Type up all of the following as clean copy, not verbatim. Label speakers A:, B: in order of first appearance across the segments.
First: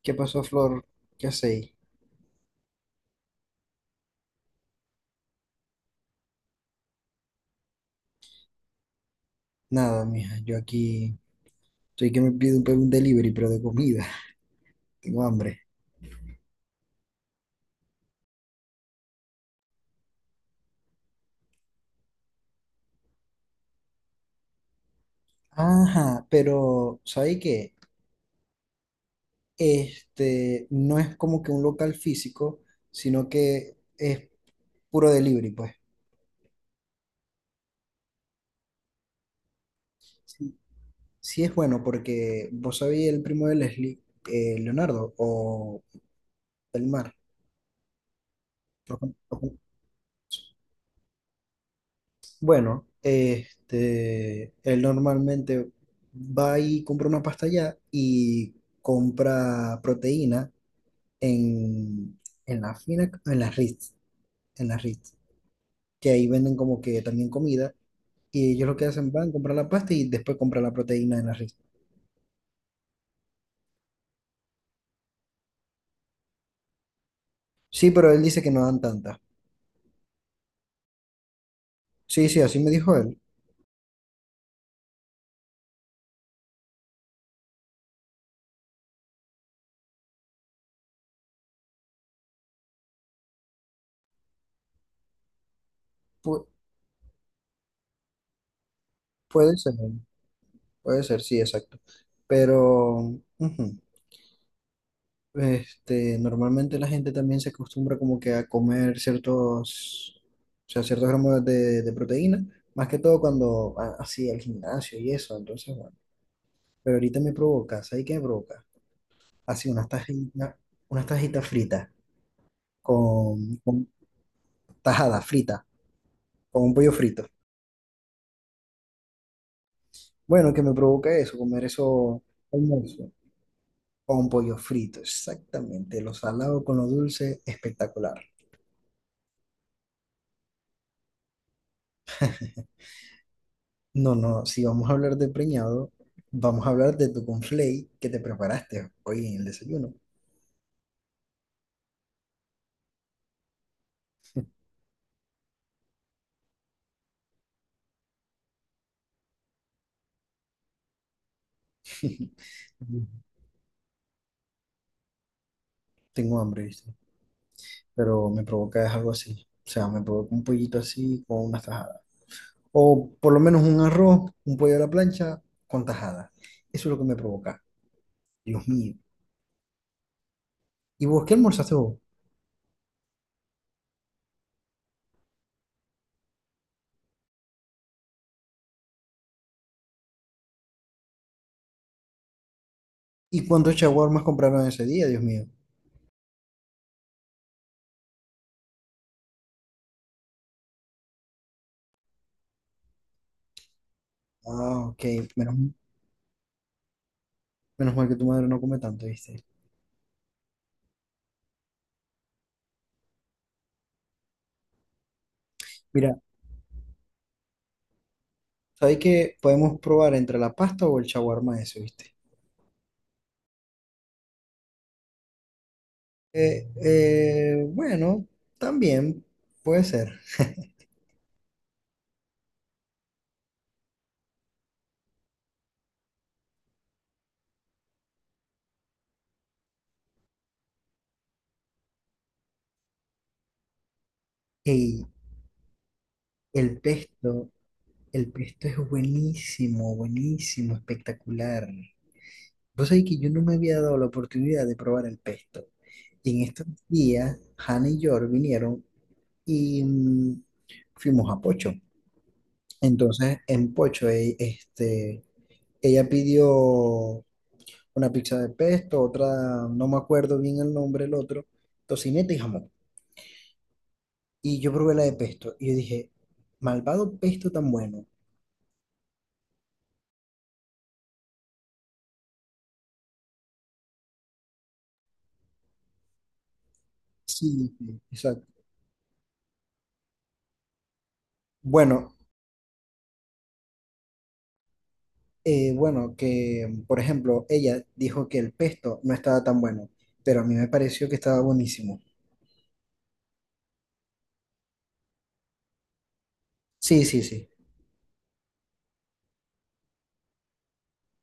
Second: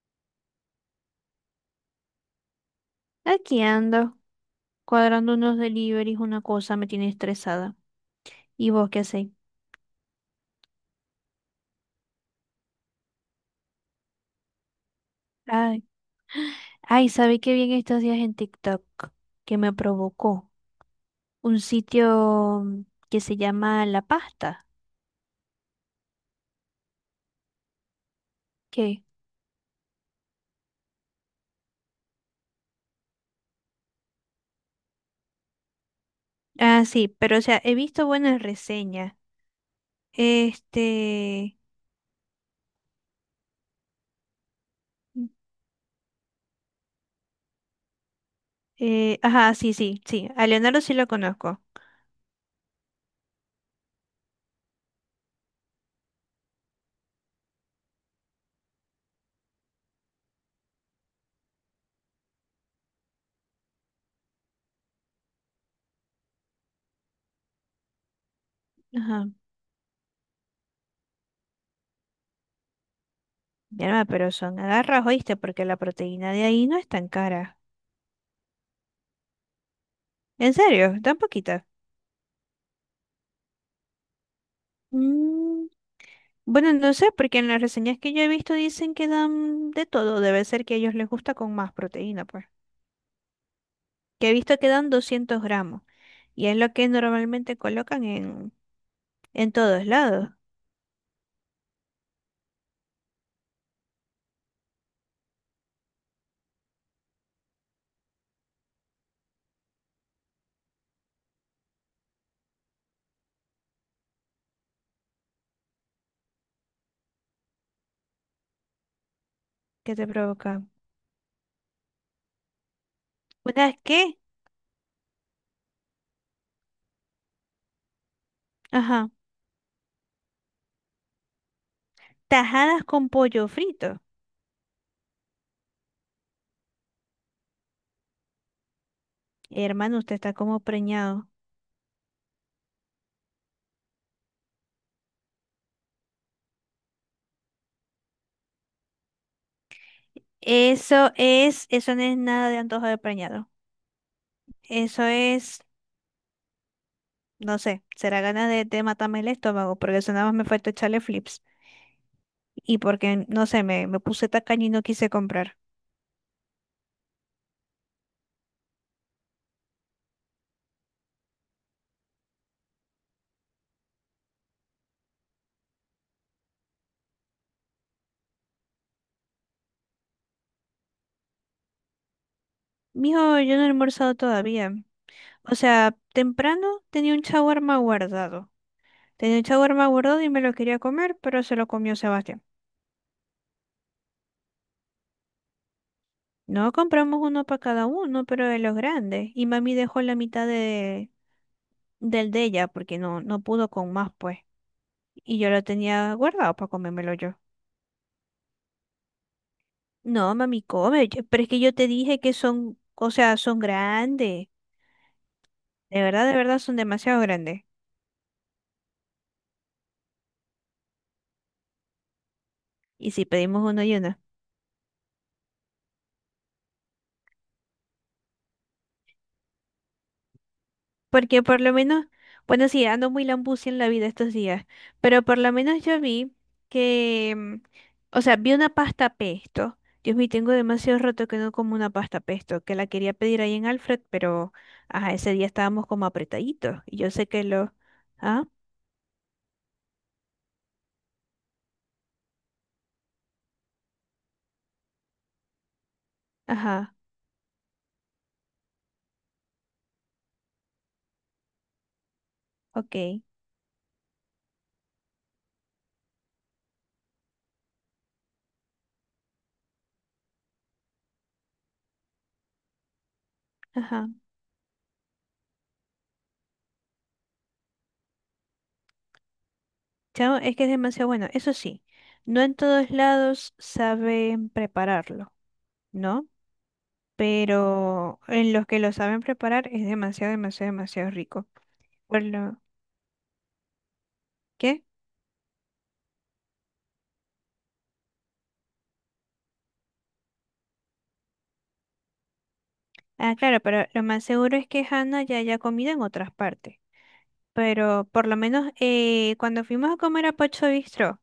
A: ¿Qué pasó, Flor? ¿Qué hacéis?
B: Aquí ando, cuadrando unos deliveries, una cosa me tiene estresada. ¿Y vos qué hacéis?
A: Nada, mija, yo aquí estoy que me pido un delivery, pero de comida. Tengo hambre.
B: Ay, ay, ¿sabéis qué bien estos días en TikTok? Que me provocó un sitio que se llama La Pasta.
A: Ajá, pero ¿sabéis qué?
B: ¿Qué?
A: Este no es como que un local físico, sino que es puro delivery, pues.
B: Ah, sí, pero o sea, he visto buenas reseñas.
A: Sí, sí es
B: Este,
A: bueno porque vos sabéis el primo de Leslie, Leonardo
B: mm,
A: o Belmar.
B: ajá, sí, sí, sí, a Leonardo sí lo conozco.
A: Bueno, este, él normalmente va y compra una pasta allá y compra proteína en, en la fina, en las Ritz, que ahí venden como que también comida, y ellos lo que hacen
B: Ajá,
A: van a comprar la pasta y después comprar la proteína en las Ritz.
B: mi alma, pero son agarras, oíste, porque la proteína de ahí no es tan cara.
A: Sí, pero él dice que no dan tanta.
B: ¿En serio? ¿Tan poquita?
A: Sí, sí, así me dijo él.
B: Mm. Bueno, no sé, porque en las reseñas que yo he visto dicen que dan de todo. Debe ser que a ellos les gusta con más proteína, pues. Que he visto que dan 200 gramos.
A: Pu-
B: Y es lo que normalmente colocan en
A: puede ser,
B: todos lados.
A: puede ser, sí, exacto. Pero ujú. Este, normalmente la gente también se acostumbra como que a comer ciertos, o sea, ciertos gramos de proteína, más que todo cuando va así al gimnasio y eso, entonces bueno. Pero ahorita me provoca, ¿sabes qué me provoca? Así
B: ¿Qué te provoca?
A: unas tajitas fritas, con,
B: ¿Unas
A: con
B: qué?
A: tajada frita, con un pollo frito.
B: Ajá.
A: Bueno, que me provoca eso, comer eso
B: Tajadas con
A: almuerzo,
B: pollo frito.
A: con pollo frito, exactamente, lo salado con lo dulce, espectacular.
B: Hermano, usted está como preñado.
A: No, no, si vamos a hablar de preñado, vamos a hablar de tu conflay que te preparaste hoy en el desayuno.
B: Eso es, eso no es nada de antojo de preñado. Eso es, no sé, será ganas de matarme el estómago, porque eso nada más me falta echarle flips. Y porque, no sé, me puse tacaña y no quise comprar.
A: Tengo hambre, ¿viste? Pero me provoca es algo así. O sea, me provoca un pollito así con unas tajadas. O por lo menos un arroz, un pollo a la plancha con tajadas. Eso es lo que me provoca. Dios mío. ¿Y vos qué almorzaste vos?
B: Mijo, yo no he almorzado todavía. O sea, temprano tenía un shawarma guardado. Tenía un shawarma guardado y me lo quería comer, pero se lo comió Sebastián.
A: ¿Y cuántos shawarmas compraron ese día, Dios mío?
B: No, compramos uno para cada uno, pero de los grandes. Y mami dejó la mitad de, del de ella porque no, no pudo con más, pues.
A: Ah, ok.
B: Y yo lo
A: Menos,
B: tenía guardado para comérmelo yo.
A: menos mal que tu madre no come tanto, ¿viste?
B: No, mami, come. Yo- Pero es que yo te dije que son, o sea, son grandes.
A: Mira,
B: De verdad, son demasiado grandes.
A: ¿sabes que podemos probar entre la pasta o el shawarma ese, ¿viste?
B: ¿Y si pedimos uno y uno?
A: Bueno, también puede ser.
B: Porque por lo menos, bueno, sí, ando muy lambucia en la vida estos días, pero por lo menos yo vi que, o sea, vi una pasta pesto. Dios mío, tengo demasiado rato que no como una pasta pesto, que la quería pedir ahí en Alfred, pero,
A: Ey,
B: ajá, ese día estábamos como
A: el
B: apretaditos. Y yo sé que
A: pesto,
B: lo,
A: el
B: ah,
A: pesto es buenísimo, buenísimo, espectacular. Vos sabés que yo no me había dado la oportunidad de probar el pesto. Y en estos
B: ajá,
A: días, Hannah y George vinieron y fuimos a Pocho.
B: ok,
A: Entonces, en Pocho, este, ella pidió una pizza de pesto, otra, no me acuerdo bien el nombre, el otro, tocineta y jamón.
B: ajá.
A: Y yo probé la de pesto y yo dije, malvado pesto tan bueno.
B: Chao, es que es demasiado bueno. Eso sí, no en todos lados saben prepararlo, ¿no?
A: Sí, sí,
B: Pero en
A: exacto.
B: los que lo saben preparar es demasiado, demasiado, demasiado rico.
A: Bueno,
B: Por lo ¿qué?
A: bueno, que por ejemplo, ella dijo que el pesto no estaba tan bueno, pero a mí me pareció que estaba buenísimo.
B: Ah, claro, pero lo más seguro es que Hannah ya haya comido en otras partes.
A: Sí, sí, sí.
B: Pero por lo menos cuando fuimos a comer a Pocho Bistro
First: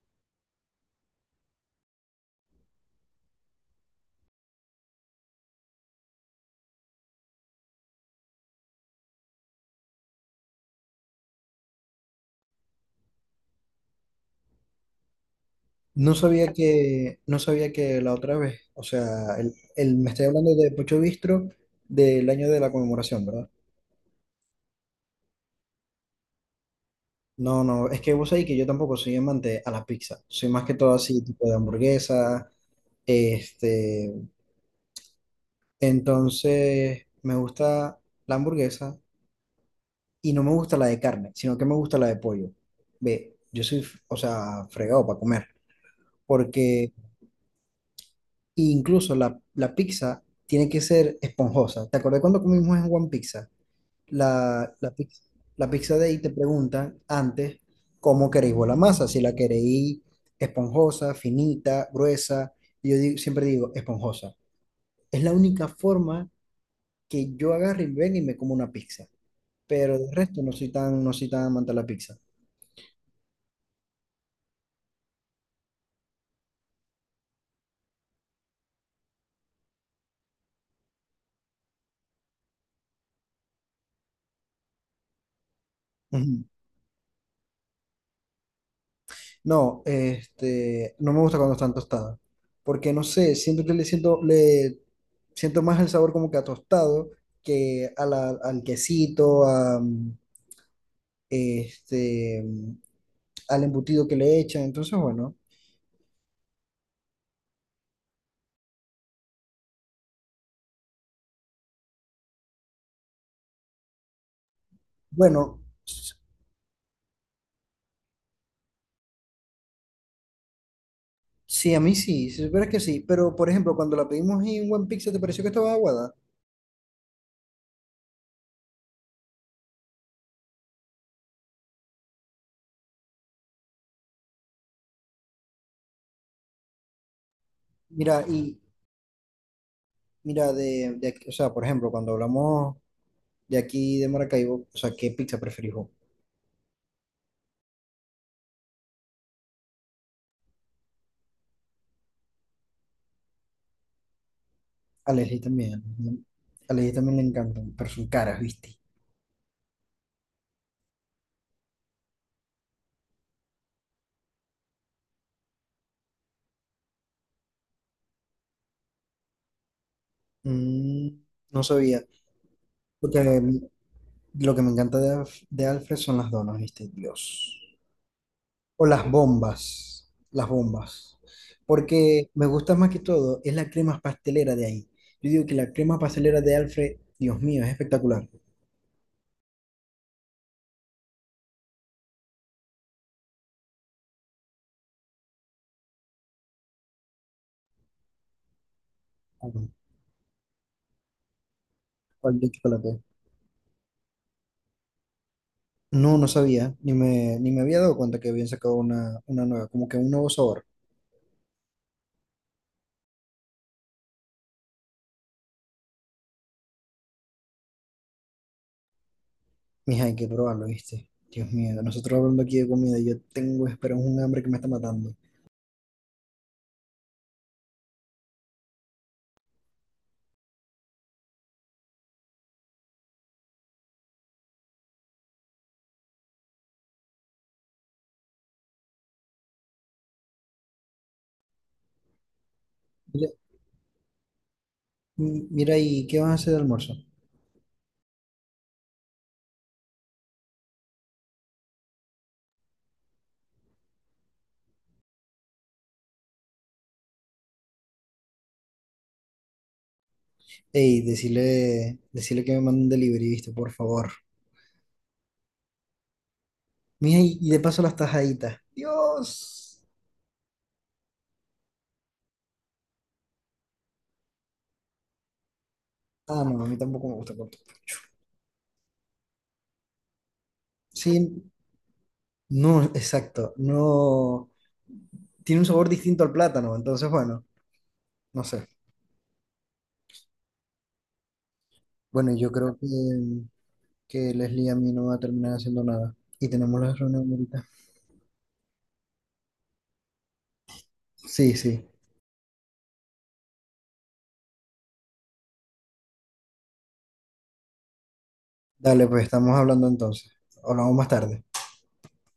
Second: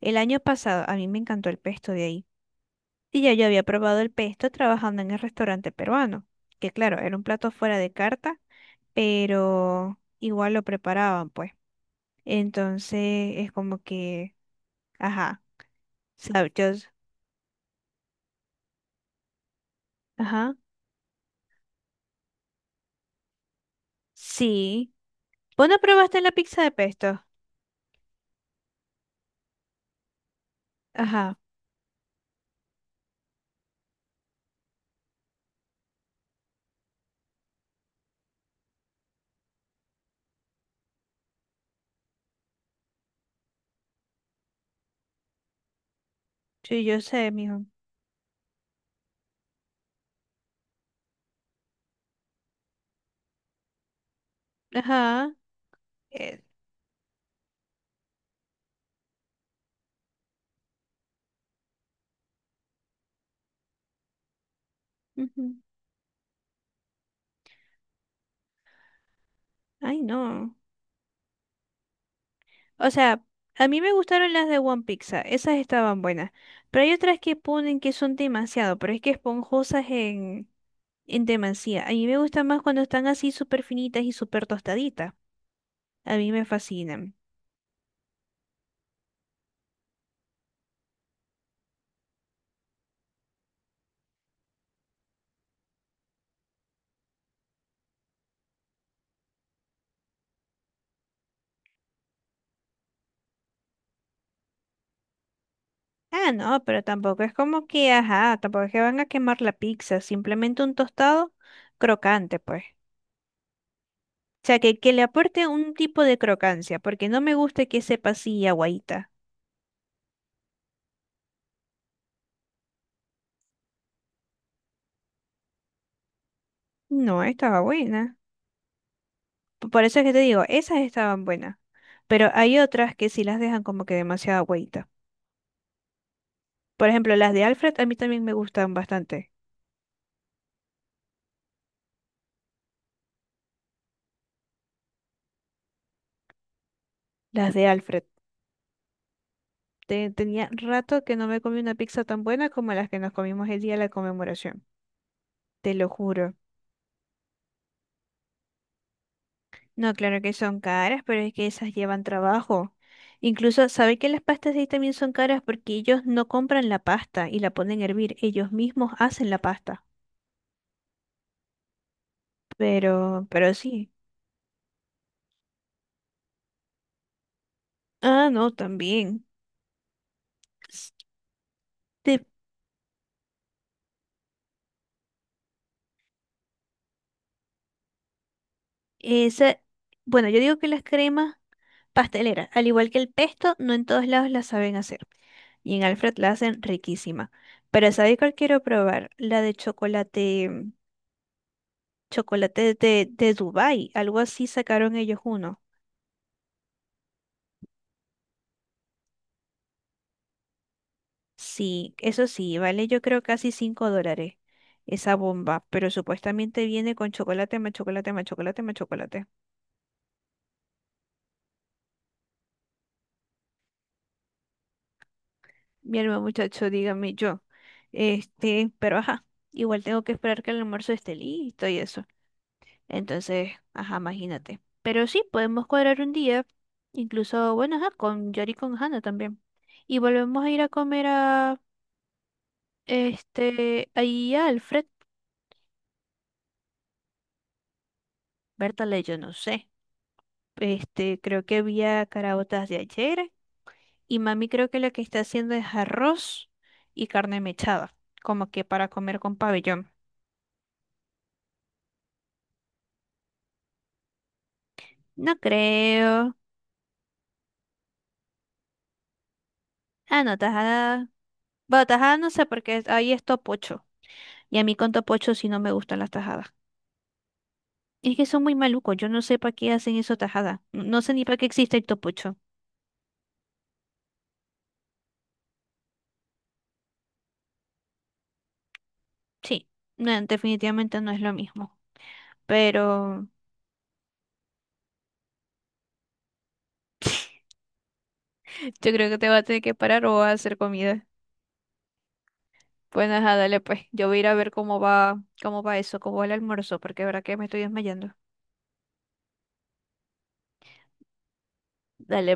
B: el año pasado, a mí me encantó el pesto de ahí. Y ya yo había probado el pesto trabajando en el restaurante peruano, que claro, era un plato fuera de carta, pero igual lo preparaban, pues. Entonces es como que, ajá,
A: No sabía
B: sab- yo,
A: que, no sabía que la otra vez, o sea, me estoy hablando
B: ajá,
A: de Pocho Bistro del año de la conmemoración, ¿verdad?
B: sí. ¿Vos no probaste la pizza de pesto?
A: No, no, es que vos sabés que yo tampoco soy amante a la pizza. Soy más que todo así,
B: Ajá,
A: tipo de hamburguesa, este, entonces, me gusta la hamburguesa y no me gusta la de carne, sino que me gusta la de pollo. Ve, yo soy, o sea, fregado para comer,
B: sí,
A: porque
B: yo sé, mijo.
A: incluso la pizza tiene que ser esponjosa. ¿Te acordás cuando comimos en One Pizza? La pizza,
B: Ajá.
A: la pizza de ahí te
B: Eh,
A: preguntan antes cómo queréis vos la masa, si la queréis esponjosa, finita, gruesa. Y yo siempre digo esponjosa. Es la
B: ujú.
A: única forma que yo agarre y ven y me como una pizza. Pero
B: Ay,
A: de resto no
B: no.
A: soy tan, no soy tan amante de la pizza.
B: O sea, a mí me gustaron las de One Pizza, esas estaban buenas. Pero hay otras que ponen que son demasiado, pero es que esponjosas en demasía. A mí me gustan más cuando están así súper finitas y súper tostaditas. A mí
A: Ujú.
B: me fascinan.
A: No, este, no me gusta cuando están tostadas, porque no sé, siento que le siento más el sabor como que a tostado que a al quesito, a, este, mm, al embutido que le echan, entonces bueno,
B: Ah, no, pero tampoco es como que, ajá, tampoco es que van a quemar la pizza, simplemente un tostado crocante, pues. O sea, que le aporte
A: bueno,
B: un tipo de crocancia, porque no me gusta que sepa así aguadita.
A: sí, a mí sí, si supieras que sí, pero por ejemplo, cuando la pedimos en One Pizza, ¿te pareció que estaba aguada?
B: No, estaba buena. P- Por eso es que te digo, esas estaban buenas, pero hay otras que sí las dejan como que demasiada agüita. Por ejemplo, las de Alfred a mí
A: Mira,
B: también me
A: y
B: gustan bastante.
A: mira, o sea, por ejemplo, cuando hablamos de aquí de Maracaibo, o sea, ¿qué pizza preferís vos?
B: Las de Alfred. Te- tenía rato que no me comí una pizza tan buena como las que nos comimos el día de la conmemoración.
A: A Leslie
B: Te
A: también.
B: lo
A: ¿No?
B: juro.
A: A Leslie también le encantan, pero son caras, ¿viste?
B: No, claro que son caras, pero es que esas llevan trabajo. Incluso, ¿sabe que las pastas de ahí también son caras? Porque ellos no compran la pasta y la ponen a hervir. Ellos mismos hacen la pasta.
A: Mm, no sabía. Porque
B: Pero sí.
A: lo que me encanta de, de Alfred son las donas, ¿viste? Dios.
B: Ah, no,
A: O las
B: también.
A: bombas. Las bombas. Porque me gusta más que todo es la crema pastelera de ahí. Yo digo que la crema pastelera de Alfred, Dios mío, es espectacular.
B: Esa, bueno, yo digo que las cremas pasteleras, al igual que el pesto, no en todos lados las saben hacer. Y en Alfred la hacen riquísima. Pero ¿sabes cuál quiero probar? La de
A: Ujú.
B: chocolate,
A: ¿Cuál de
B: chocolate
A: chocolate?
B: de Dubái. Algo así sacaron ellos uno.
A: No, no sabía. Ni me había dado cuenta que habían sacado una nueva, como que un nuevo sabor.
B: Sí, eso sí, vale yo creo casi $5 esa bomba. Pero supuestamente viene con chocolate, más chocolate, más chocolate, más chocolate.
A: Mija, hay que probarlo, ¿viste? Dios mío, nosotros hablando aquí de comida, yo tengo, espera, un hambre que me está matando.
B: Mi hermano muchacho, dígame yo. Este, pero ajá, igual tengo que esperar que el almuerzo esté listo y eso. Entonces, ajá, imagínate. Pero sí, podemos cuadrar un día, incluso, bueno, ajá, con Yori y con Hannah también. Y volvemos a ir a comer a,
A: Mira,
B: este, ahí a Alfred,
A: mira, ¿y qué vas a hacer de almuerzo?
B: Bertale, yo no sé. Este, creo que había caraotas de ayer y mami creo que lo que está haciendo es arroz y carne mechada, como que para comer con pabellón.
A: Ey, decirle, decirle que me mande un delivery, ¿viste? Por favor.
B: No creo.
A: Mija, y de paso las tajaditas. Dios.
B: Ah, no, tajada. Bueno, tajada no sé porque ahí es topocho. Y a mí con topocho sí no me gustan las
A: Ah,
B: tajadas.
A: no, a mí tampoco me gusta el corto.
B: Es que son muy malucos, yo no sé para qué hacen eso tajada. No, no sé ni para
A: Sí,
B: qué existe el topucho.
A: no, exacto, no. Tiene un sabor distinto al plátano, entonces, bueno, no sé.
B: Sí, no, definitivamente no es lo mismo.
A: Bueno, yo creo que,
B: Pero
A: que Leslie a mí no va a terminar haciendo nada. Y tenemos la reunión ahorita.
B: yo creo que te va a tener que parar o vas a hacer comida.
A: Sí, sí.
B: Pues nada, dale pues. Yo voy a ir a ver cómo va eso, cómo va el almuerzo, porque de verdad que me estoy desmayando.
A: Dale, pues estamos hablando entonces. Hablamos más tarde.
B: Dale.